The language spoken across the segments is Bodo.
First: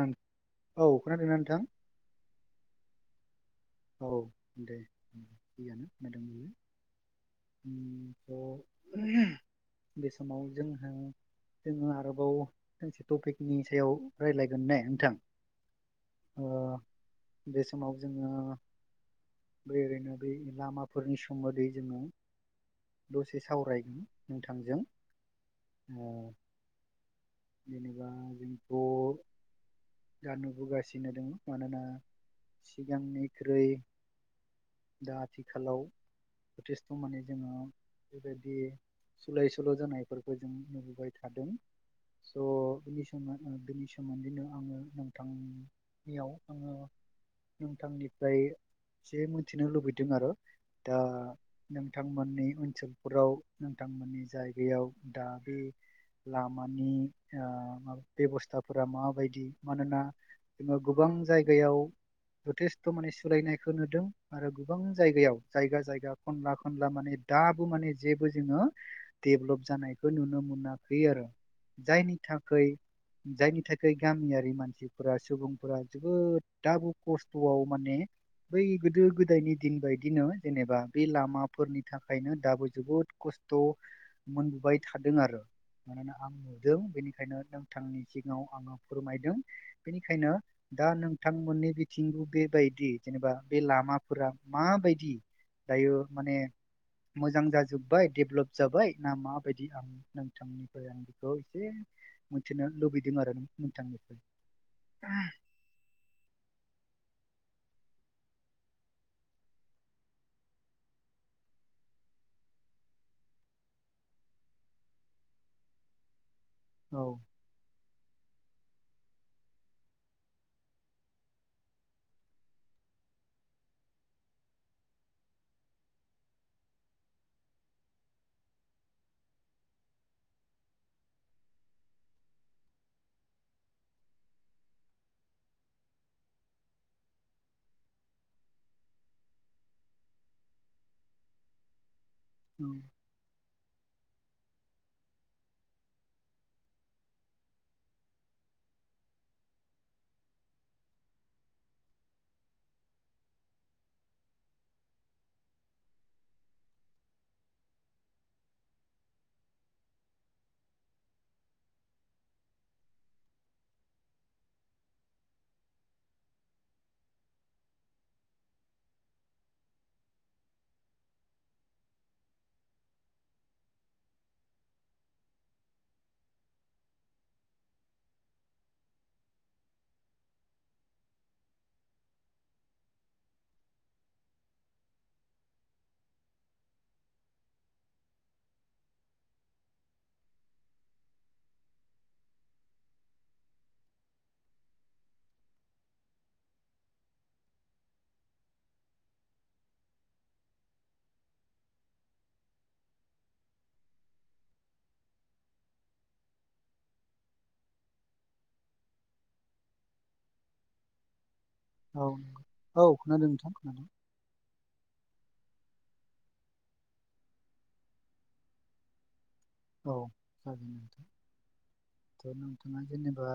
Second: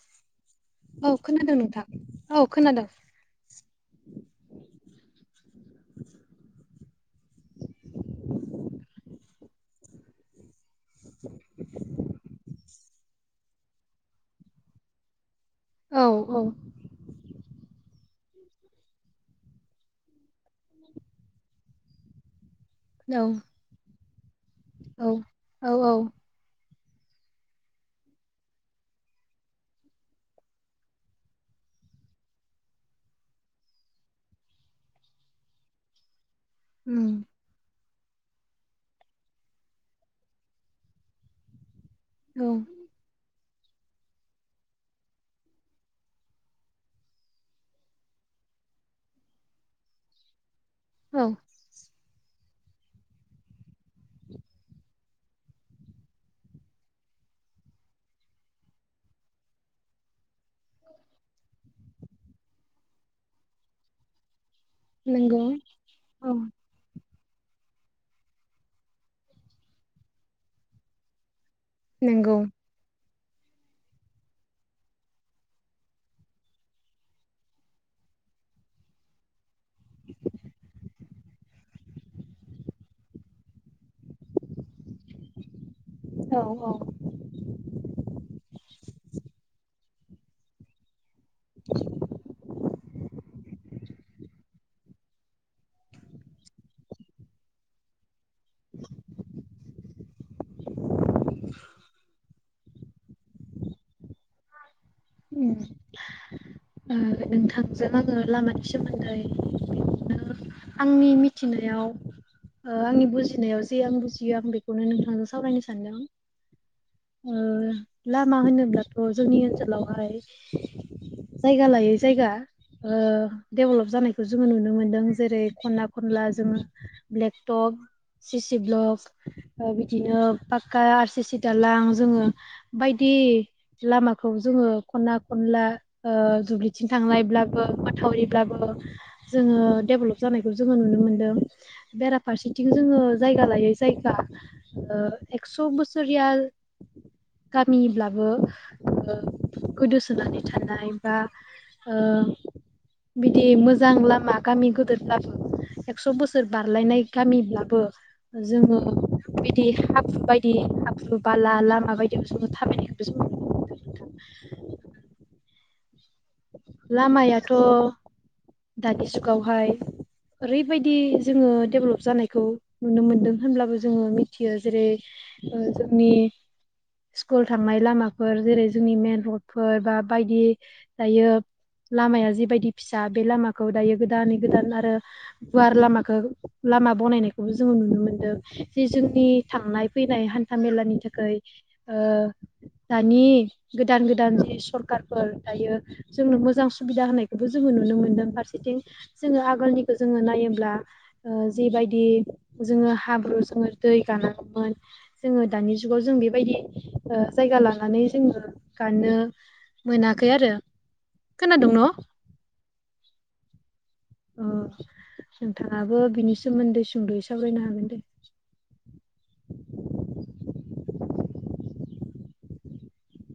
ओं। औ खोनादों नोंथां औ खोनादों। औ [unintelligible] [unintelligible] बे समाव जोंहा जोङो आरोबाव मोनसे से टपिकनि सायाव रायज्लायगोन ने नोंथां? औ औ। ओ बे समाव जोङो ओरैनो बे लामाफोरनि सोमोन्दै जोङो औ दसे सावरायगोन नोंथांजों औ औ औ ओ जेनेबा जोंथ' दा नुबोगासिनो दङ मानोना सिगांनि ख्रुयै दा आथिखालाव जथेस्थ' उम माने जोङो बेबायदि सोलाय सोल' जानायफोरखौ जों नुबोबाय थादों। स' औ उननि समा बेनि सोमोन्दैनो आङो नोंथांनियाव आङो नोंथांनि ओमफ्राय एसे मिथिनो लुबैदों आरो दा औ नों नोंथांमोननि ओनसोलफोराव नोंथांमोननि जायगायाव दा बे लामानि ओ बेबस्थाफोरा माबायदि मानोना जोङो गोबां जायगायाव जथेस्थ थ' माने सोलायनायखौ नोदों आरो गोबां जायगायाव नंगौ जायगा जायगा औ खना खनला माने दाबो माने जेबो जोङो देभल्प जानायखौ नुनो मोनाखै आरो। जायनि नंगौ थाखै जायनि थाखाय गामियारि मानसिफोरा सुबुंफोरा जोबोद दाबो खस्थ'आव माने बै गोदो गोदायनि दिन बायदिनो जेनेबा बे लामाफोरनि थाखायनो दाबो जोबोद खस्थ खस्थ' मोनबोबाय थादों आरो। मानोना आं औ औ नुदों बेनिखायनो नोंथांनि सिगाङाव आङो फोरमायदों। बेनिखायनो दा नोंथांमोननि बिथिंबो बे जेनेबा बे लामाफोरा माबायदि दायो माने मोजां जाजोब्बाय डेभेलप जाबाय नामा माबायदि आं नोंथांनिफ्राय आं बेखौ एसे मिथिनो लुबैदों आरो नोंथांनिफ्राय। [inaudible] उम। ओ नोंथांजों आङो लामानि सोमोन्दै ओ आंनि मिथिनायाव ओ आंनि बुजिनायाव जे आं बुजियो आं बेखौनो नोंथांजों सावरायनो सानदों‌। औ ओ लामा होनोब्लाथ' जोंनि ओनसोलावहाय जायगा लायै जायगा ओ देभलप जानायखौ जोङो नुनो मोन्दों जेरै खनला-खनला जोङो ब्लेकटप सि-सि ब्लक ओ बिदिनो पाक्का आर सि-सि दालां जोङो बायदि बे लामाखौ जोङो खना-खनला दुब्लिथिं थांनायब्लाबो माथावरिब्लाबो जोङो देभलप जानायखौ जोङो नुनो मोन्दों। औ बेराफारसेथिं जोङो जायगा लायै जायगा ओ एकस' बोसोरिया गामिब्लाबो ओ गोदोसोनानै थानाय बा ओ बिदि मोजां लामा गामि गोदोरब्लाबो एकस' बोसोर बारलायनाय गामिब्लाबो जोङो बिदि हाब्रु बायदि हाब्रु बाला लामा बायदि जों थाबायनायखौबो जों [inaudible] लामायाथ' दानि जुगावहाय ओरैबायदि जोङो देभलप जानायखौ नुनो मोनदों होनब्लाबो जोङो मिथियो जेरै ओ जोंनि स्कुल थांनाय लामाफोर जेरै जोंनि मेन रडफोर बा बायदि दायो लामाया जिबायदि फिसा बे लामाखौ दायो गोदानै गोदान आरो गुवार लामाखौ लामा बनायनायखौबो जोङो नुनो मोनदों जे जोंनि थांनाय फैनाय हान्था मेलानि थाखाय ओ जोंनो मोजां सुबिदा होनायखौबो जोङो नुनो मोन्दों फारसेथिं जोङो आगोल [inaudible] जों बेबायदि जायगा लानानै जोङो गानो मोनाखै आरो खोनादों न' [inaudible] अ नोंथाङाबो बिनि सोमोन्दै सुंद'यै साबरायनो औ जागोन। थ' नोंथाङा जेनेबा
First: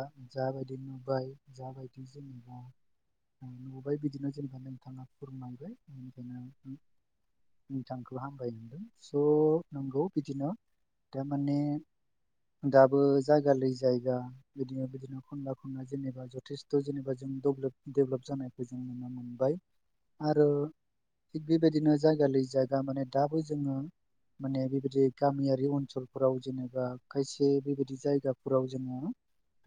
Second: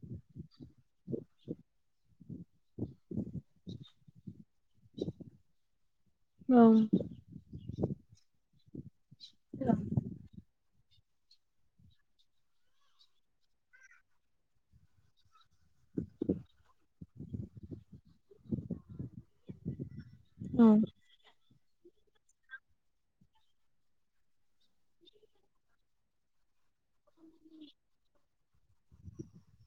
नुुबाय बिदिनो जेनबा नोंथाङा फोरमायबाय औ नोंथांखौ हामबाय होनदों स' नोंगौ बिदिनो [inaudible] दाबो जायगा ल जायगा बिदिनो बिदिनो खनला खनला जेनेबा जथेस्थ' जेनेबा जों बादेभ्लफ जानायखौ जों नुनो मोनबाय आरो औ बेबायदिनो जायगा लै जायगा माने दाबो जोङो माने बेबायदि गामियारि ओनसोलफोराव जेनेबा खायसे बेबायदि जायगाफोराव जोङो।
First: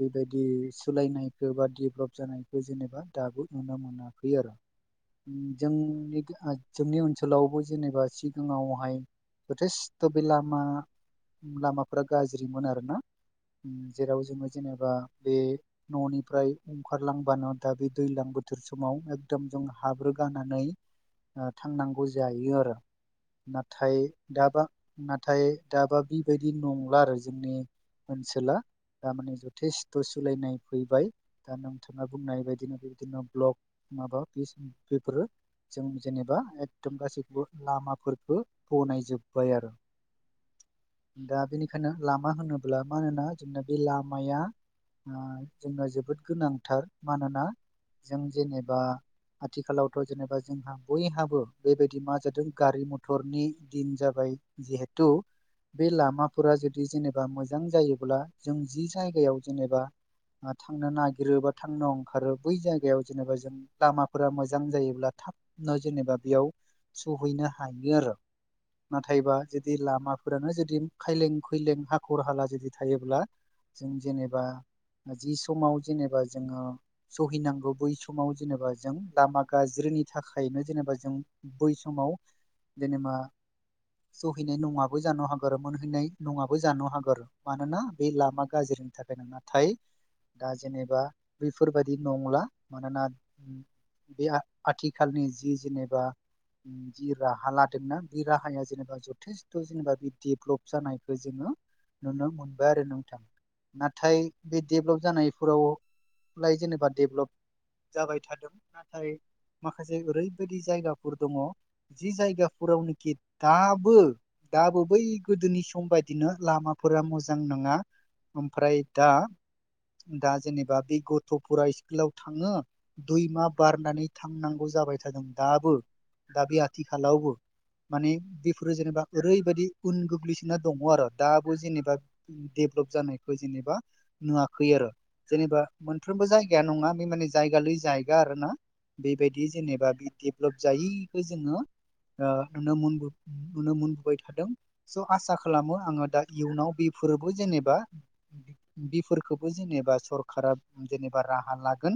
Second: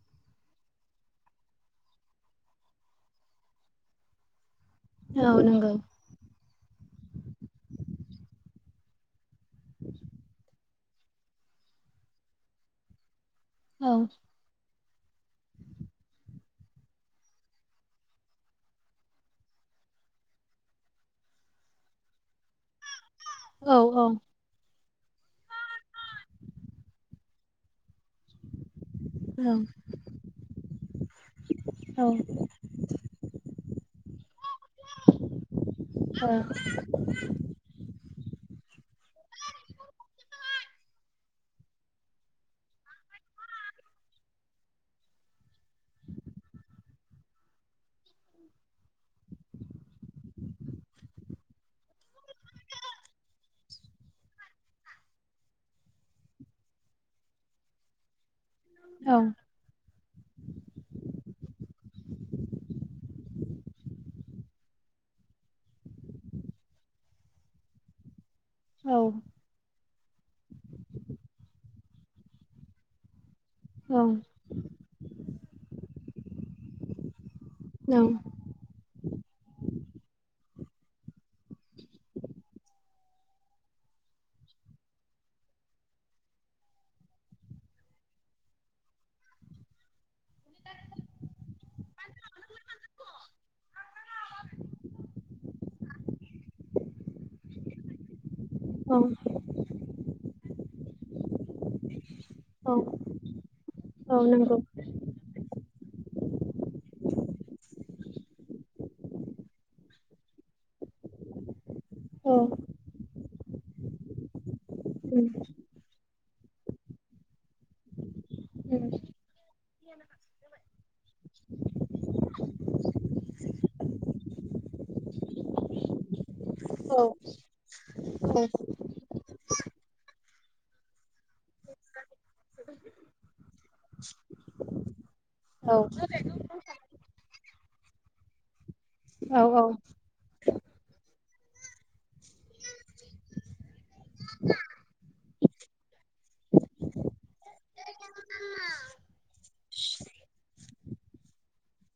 बेबायदि सोलायनायखौ बादेभ्लप जानायखौ जेनेबा दाबो नुनो मोनाखै आरो। औ [inaudible] नंगौ जोंनि ओनसोलावबो जेनेबा सिगाङावहाय जथेस्थ' बे लामा लामाफोरा गाज्रिमोन आरोना औ जेराव जोङो जेनेबा न'निफ्राय ओंखारलांबानो दा बे दैज्लां बोथोर समाव एकदम जों हाब्रु गानानै थांनांगौ जायो आरो औ नाथाय औ दाबा नाथाय दाबा बेबायदि नंला आरो जोंनि ओनसोला। थारमाने औ जथेस्थ' सोलायनाय फैबाय। मा बेफोरो जों जेनेबा औ एकदम गासैखौबो लामाफोरखो बनायजोबाय आरो। [inaudible] दा बेनिखायनो लामा होनोब्ला मानो होना जोंना बे लामाया। जोंनो जोबोद गोनांथार मानोना जों जेनेबा आथिखालावथ' जेनेबा जोंहा बयहाबो बेबायदि मा जादों गारि मथरनि दिन जाबाय। जिहतु बे लामाफोरा जुदि जेनेबा मोजां जायोब्ला जों जि जायगायाव जेनेबा थांनो नागिरो बा थांनो ओंखारो बै जायगायाव जेनेबा जों लामाफोरा मोजां जायोब्ला दा जेनेबा बेयाव सहैनो हायो आरो औ नाथायबा जुदि लाम फोरानो जुदि खायलें खुलें हाखर हाला जुदि थायोब्ला जों औ जेनेबा जि समाव जेनेबा जोङो सहिनांगौ बै औ समाव जेनेबा जों लामा गाज्रिनि थाखायनो जेनेबा जों बै समाव जेनेबा सहैनाय नङा ज हागार मोनहैनाय नङाबो जानो हागार मानोना बे लामा गाज्रिनि थाखाय नाथाय दा जेनेबा बैफोरबादि नंला मानोना बे आथिखालनि जि जेनेबा जि राहा लादोंना बे राहा हाया औ जेनेबा जथेस्थ' जेनेबा बे डेभलप जानायखौ जोङो नुनो मोनबाय औ आरो नोंथां औ नाथाय नंगौ बे डेभेलप जानायफोराव लाइ जेनेबा डेभलप जाबाय थादों नाथाय माखासे ओरैबायदि जायगाफोर दङ जि औ जायगाफोरावनोखि दाबो दाबो बै उम गोदोनि सम बायदिनो लामाफोरा मोजां नङा ओमफ्राय उम दा दा जेनेबा बे गथ'फोरा स्कुलाव थाङो दुइ मा बारनानै थांनांगौ ज जाबाय थादों दाबो दा बे औ आथिखालावबो माने बेफोरो जेनेबा ओरैबायदि उन गोग्लैसोना दङ आरो दाबो जेनेबा दडेभ्लप जानायखौ जेनेबा नुवाखै आरो जेनेबा औ मोनफ्रोमबो जायगाया नङा बे माने जायगा लै जायगा आरो ना। औ बेबायदि औ जेनेबा बिदेब्लब जायखौ जोङो ओ नुनो मोनगोन नुनो मोनगोन बाय थादों स' आसा खालामो आङो दा इयुनाव बेफोरबो जेनेबा बेफोरखौबो जेनेबा सरखारा जेनेबा राहा लागोन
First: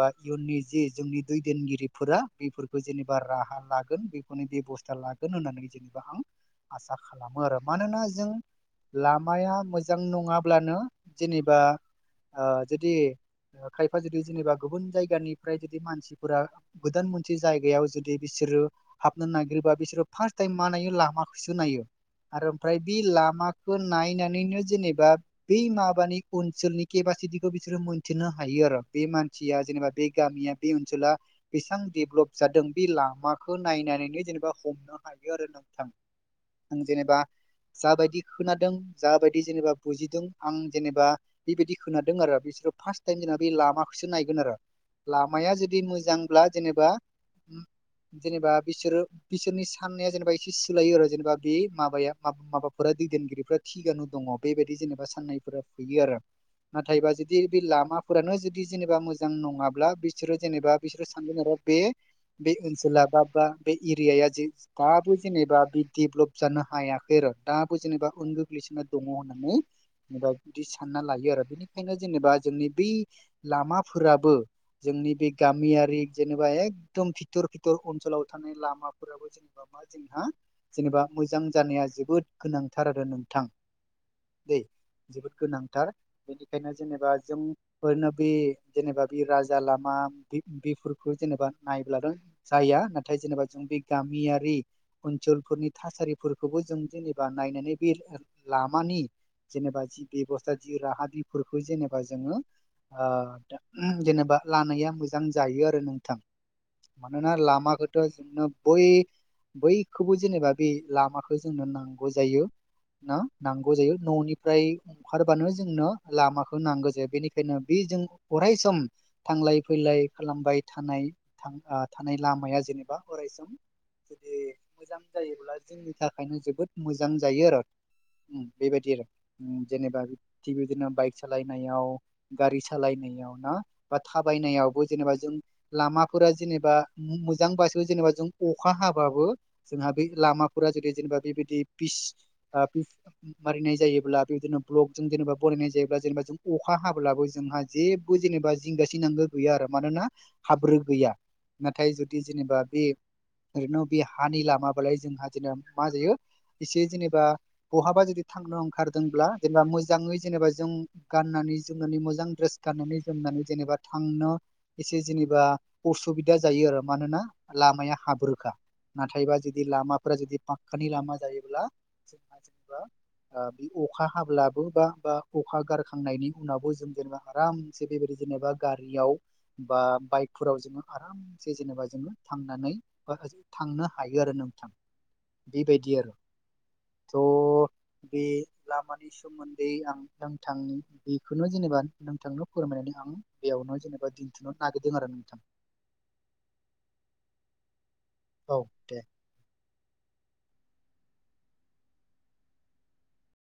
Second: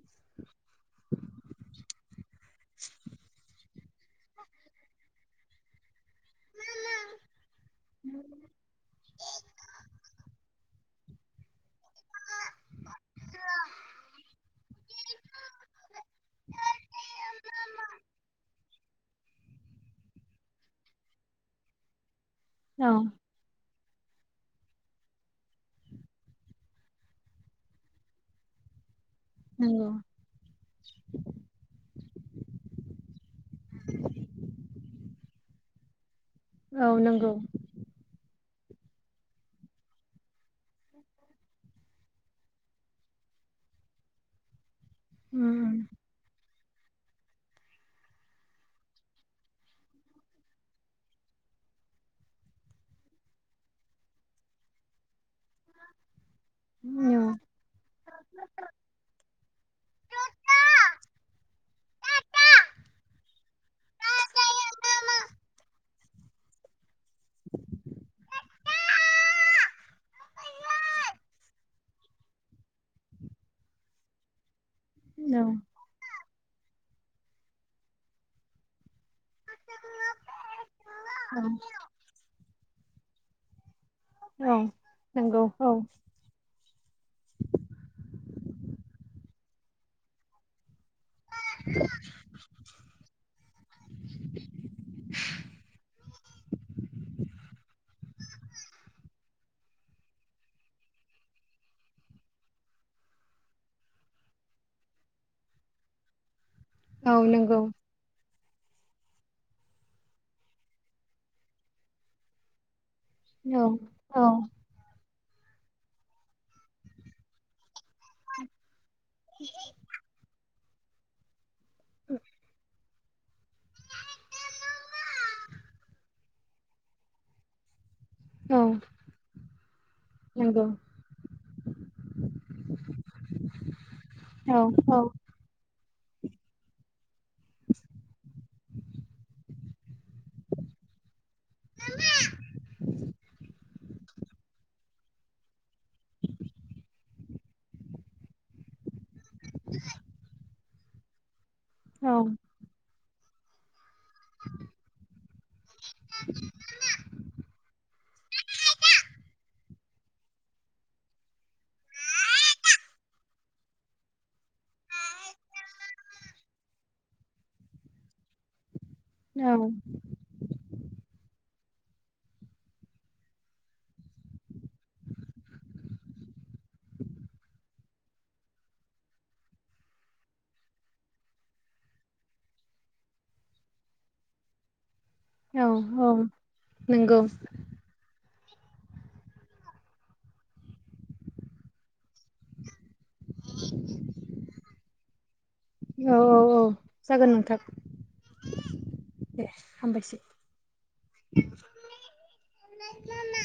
बा इयुननि जे जोंनि दैदेनगिरिफोरा बेफोरखौ जेनेबा राहा लागोन बेखौनो बेब'स्था लागोन होन्नानै जेनेबा आं आसा खालामो आरो मानोना जों लामाया मोजां नङाब्लानो जेनेबा ओ जुदि खायफा जुदि जेनेबा गुबुन जायगानिफ्राय जुदि मानसिफोरा गोदान मोनसे जायगायाव जुदि बिस सोरो हाबनो नागिरबा बिसोरो फास टाइम मा नायो लामा खौसो नायो आरो ओमफ्राय बे लामा खो नायनानैनो जेनेबा बै माबानि ओनसोलनि केपासिटिखौ बिसोरो मोनथिनो हायो बे मानसिया नंगौ जेनेबा बे गामिया बे ओनसोला बेसेबां देब्लब जादों बे लामाखो नायनानैनो जेनेबा हमनो हायो आरो नोंथां। औ जेनेबा नंगौ जाबायदि खोनादों जाबायदि जेनेबा बुजिदों आं जेनेबा बेबायदि खोनादों आरो बिसोरो फास टाइम दा बे लामाखोसो नायगोन आरो लामाया उम जुदि मोजां ब्ला जेनेबा जेनेबा बिसोरो बिसोरनि साननाया जेनेबा एसे सोलायो आरो जेनेबा बा बे माबाया माबाफोरा दैदेनगिरिफ्रा थिगानु दङ बेबायदि जेनेबा साननाय फोरा फैयो आरो। उम नाथायबा औ जुदि बे लामाफोरानो जुदि जेनेबा मोजां नङाब्ला बिसोरो जेनेबा बिसोरो सानदों आरो बे बे ओनसोला बा बा बे एरियाया जे दाबो जेनेबा बे डेभलप जानो हायाखै आरो दाबो जेनेबा उन्दु गोग्लैसोना दङ होननानै जेनेबा बिदि सानना लायो आरो बेनिखायनो जेनेबा जोंनि बै लामाफोराबो जोंनि बे औ गामियारि जेनेबा एकदम फिथर फिथर ओनसोलाव थानाय लामाफोराबो जेनेबा मा जोंहा जेनेबा मोजां जानाया जोबोद गोनांथार आरो नोंथां। औ औ दै जोबोद नंगौ औ गोनांथार बेनिखायनो जेनेबा जोंफोरनो बे जेनेबा बे राजा लामा बे-बेफोरखौ जेनेबा नायब्लाल' जाया। नाथाय जेनेबा जों बे गामियारि ओनसोल थासारिफोरखोबो जों जेनेबा नायनानै बे लामानि जेनेबा जि बेब'स्था जि राहा बिफोरखौ जेनेबा जोङो ओ जेनेबा लानाया मोजां जायो आरो नोंथां। औ मानोना नंगौ लामाखौथ' जोंनो बै बैखौबो जेनेबा बे लामाखो जोंनो नांगौ जायो न औ नांगौ जायो औ न'निफ्राय अखारबानो जोंनो लामाखौ नांगो जायो। बेनिखायनो बे जों अराय सम थांलाय फैलाय खालामबाय थानाय थां आं थानाय लामाया जेनेबा अरायसम जुदि मोजां जायोब्ला जोंनि थाखायनो जोबोद मोजां जायो आरो। उम औ बेबायदि आरो। जेनेबा थिग नंगौ बिदिनो बाइक सालायनायाव गारि सालायनायाव ना बा औ थाबायनायाव अ औ जेनेबा जों लामाफोरा जेनेबा मोजां बासो जेनेबा जों अखा हाबाबो जोंहा बे लामाफोरा जदि जेनेबा बेबायदि फिस ओ [unintelligible] मारिनाय जायो। अब्ला बेदिनो बल्क जों जेनेबा बनायनाय जायोब्ला जेनेबा जों अखा हाब्लाबो जोंहा जेबो जेनेबा जिंगासिनांगौ गैया आरो मानोना हाब्रो गैया नाथाय औ जुदि जेनेबा बे ओरैनो बे हानि लामाबालाय जोंहा जेनेबा मा जायो एसे जेनेबा बहाबा जुदि थांनो ओंखारदोंब्ला, जेनेबा मोजाङै जेनेबा जों गाननानै जोमनानै मोजां ड्रेस गाननानै जों जेनेबा थांनो एसे जेनेबा असुबिदा जायो आरो मानोना लामाया हाब्रोखा। नाथायबा औ जुदि लामाफोरा जुदि फाखक्कानि लामा जायोब्ला जोंहा जेनेबा बे अखा हाब्लाबो बा बा अखा गारखांनायनि उनावबो जों जेनेबा आरम से बेबायदि जेनेबा गारियाव बा बाइकाफोराव जों आरामसे जेनेबा थांनानै थानो हायो आरो नोंथां नंगौ बेबायदि आरो औ थ' बे लामानि सोमोन्दै आं नोंथांनो बेखौनो जेनेबा नोंथांनो फोरमायनानै आं बेयावनो जेनेबा दिन्थ'नो नागिरदों आरो नोंथां औ औ जागोन नोंथां औ दे दे हामबायसै [inaudible] [unintelligible]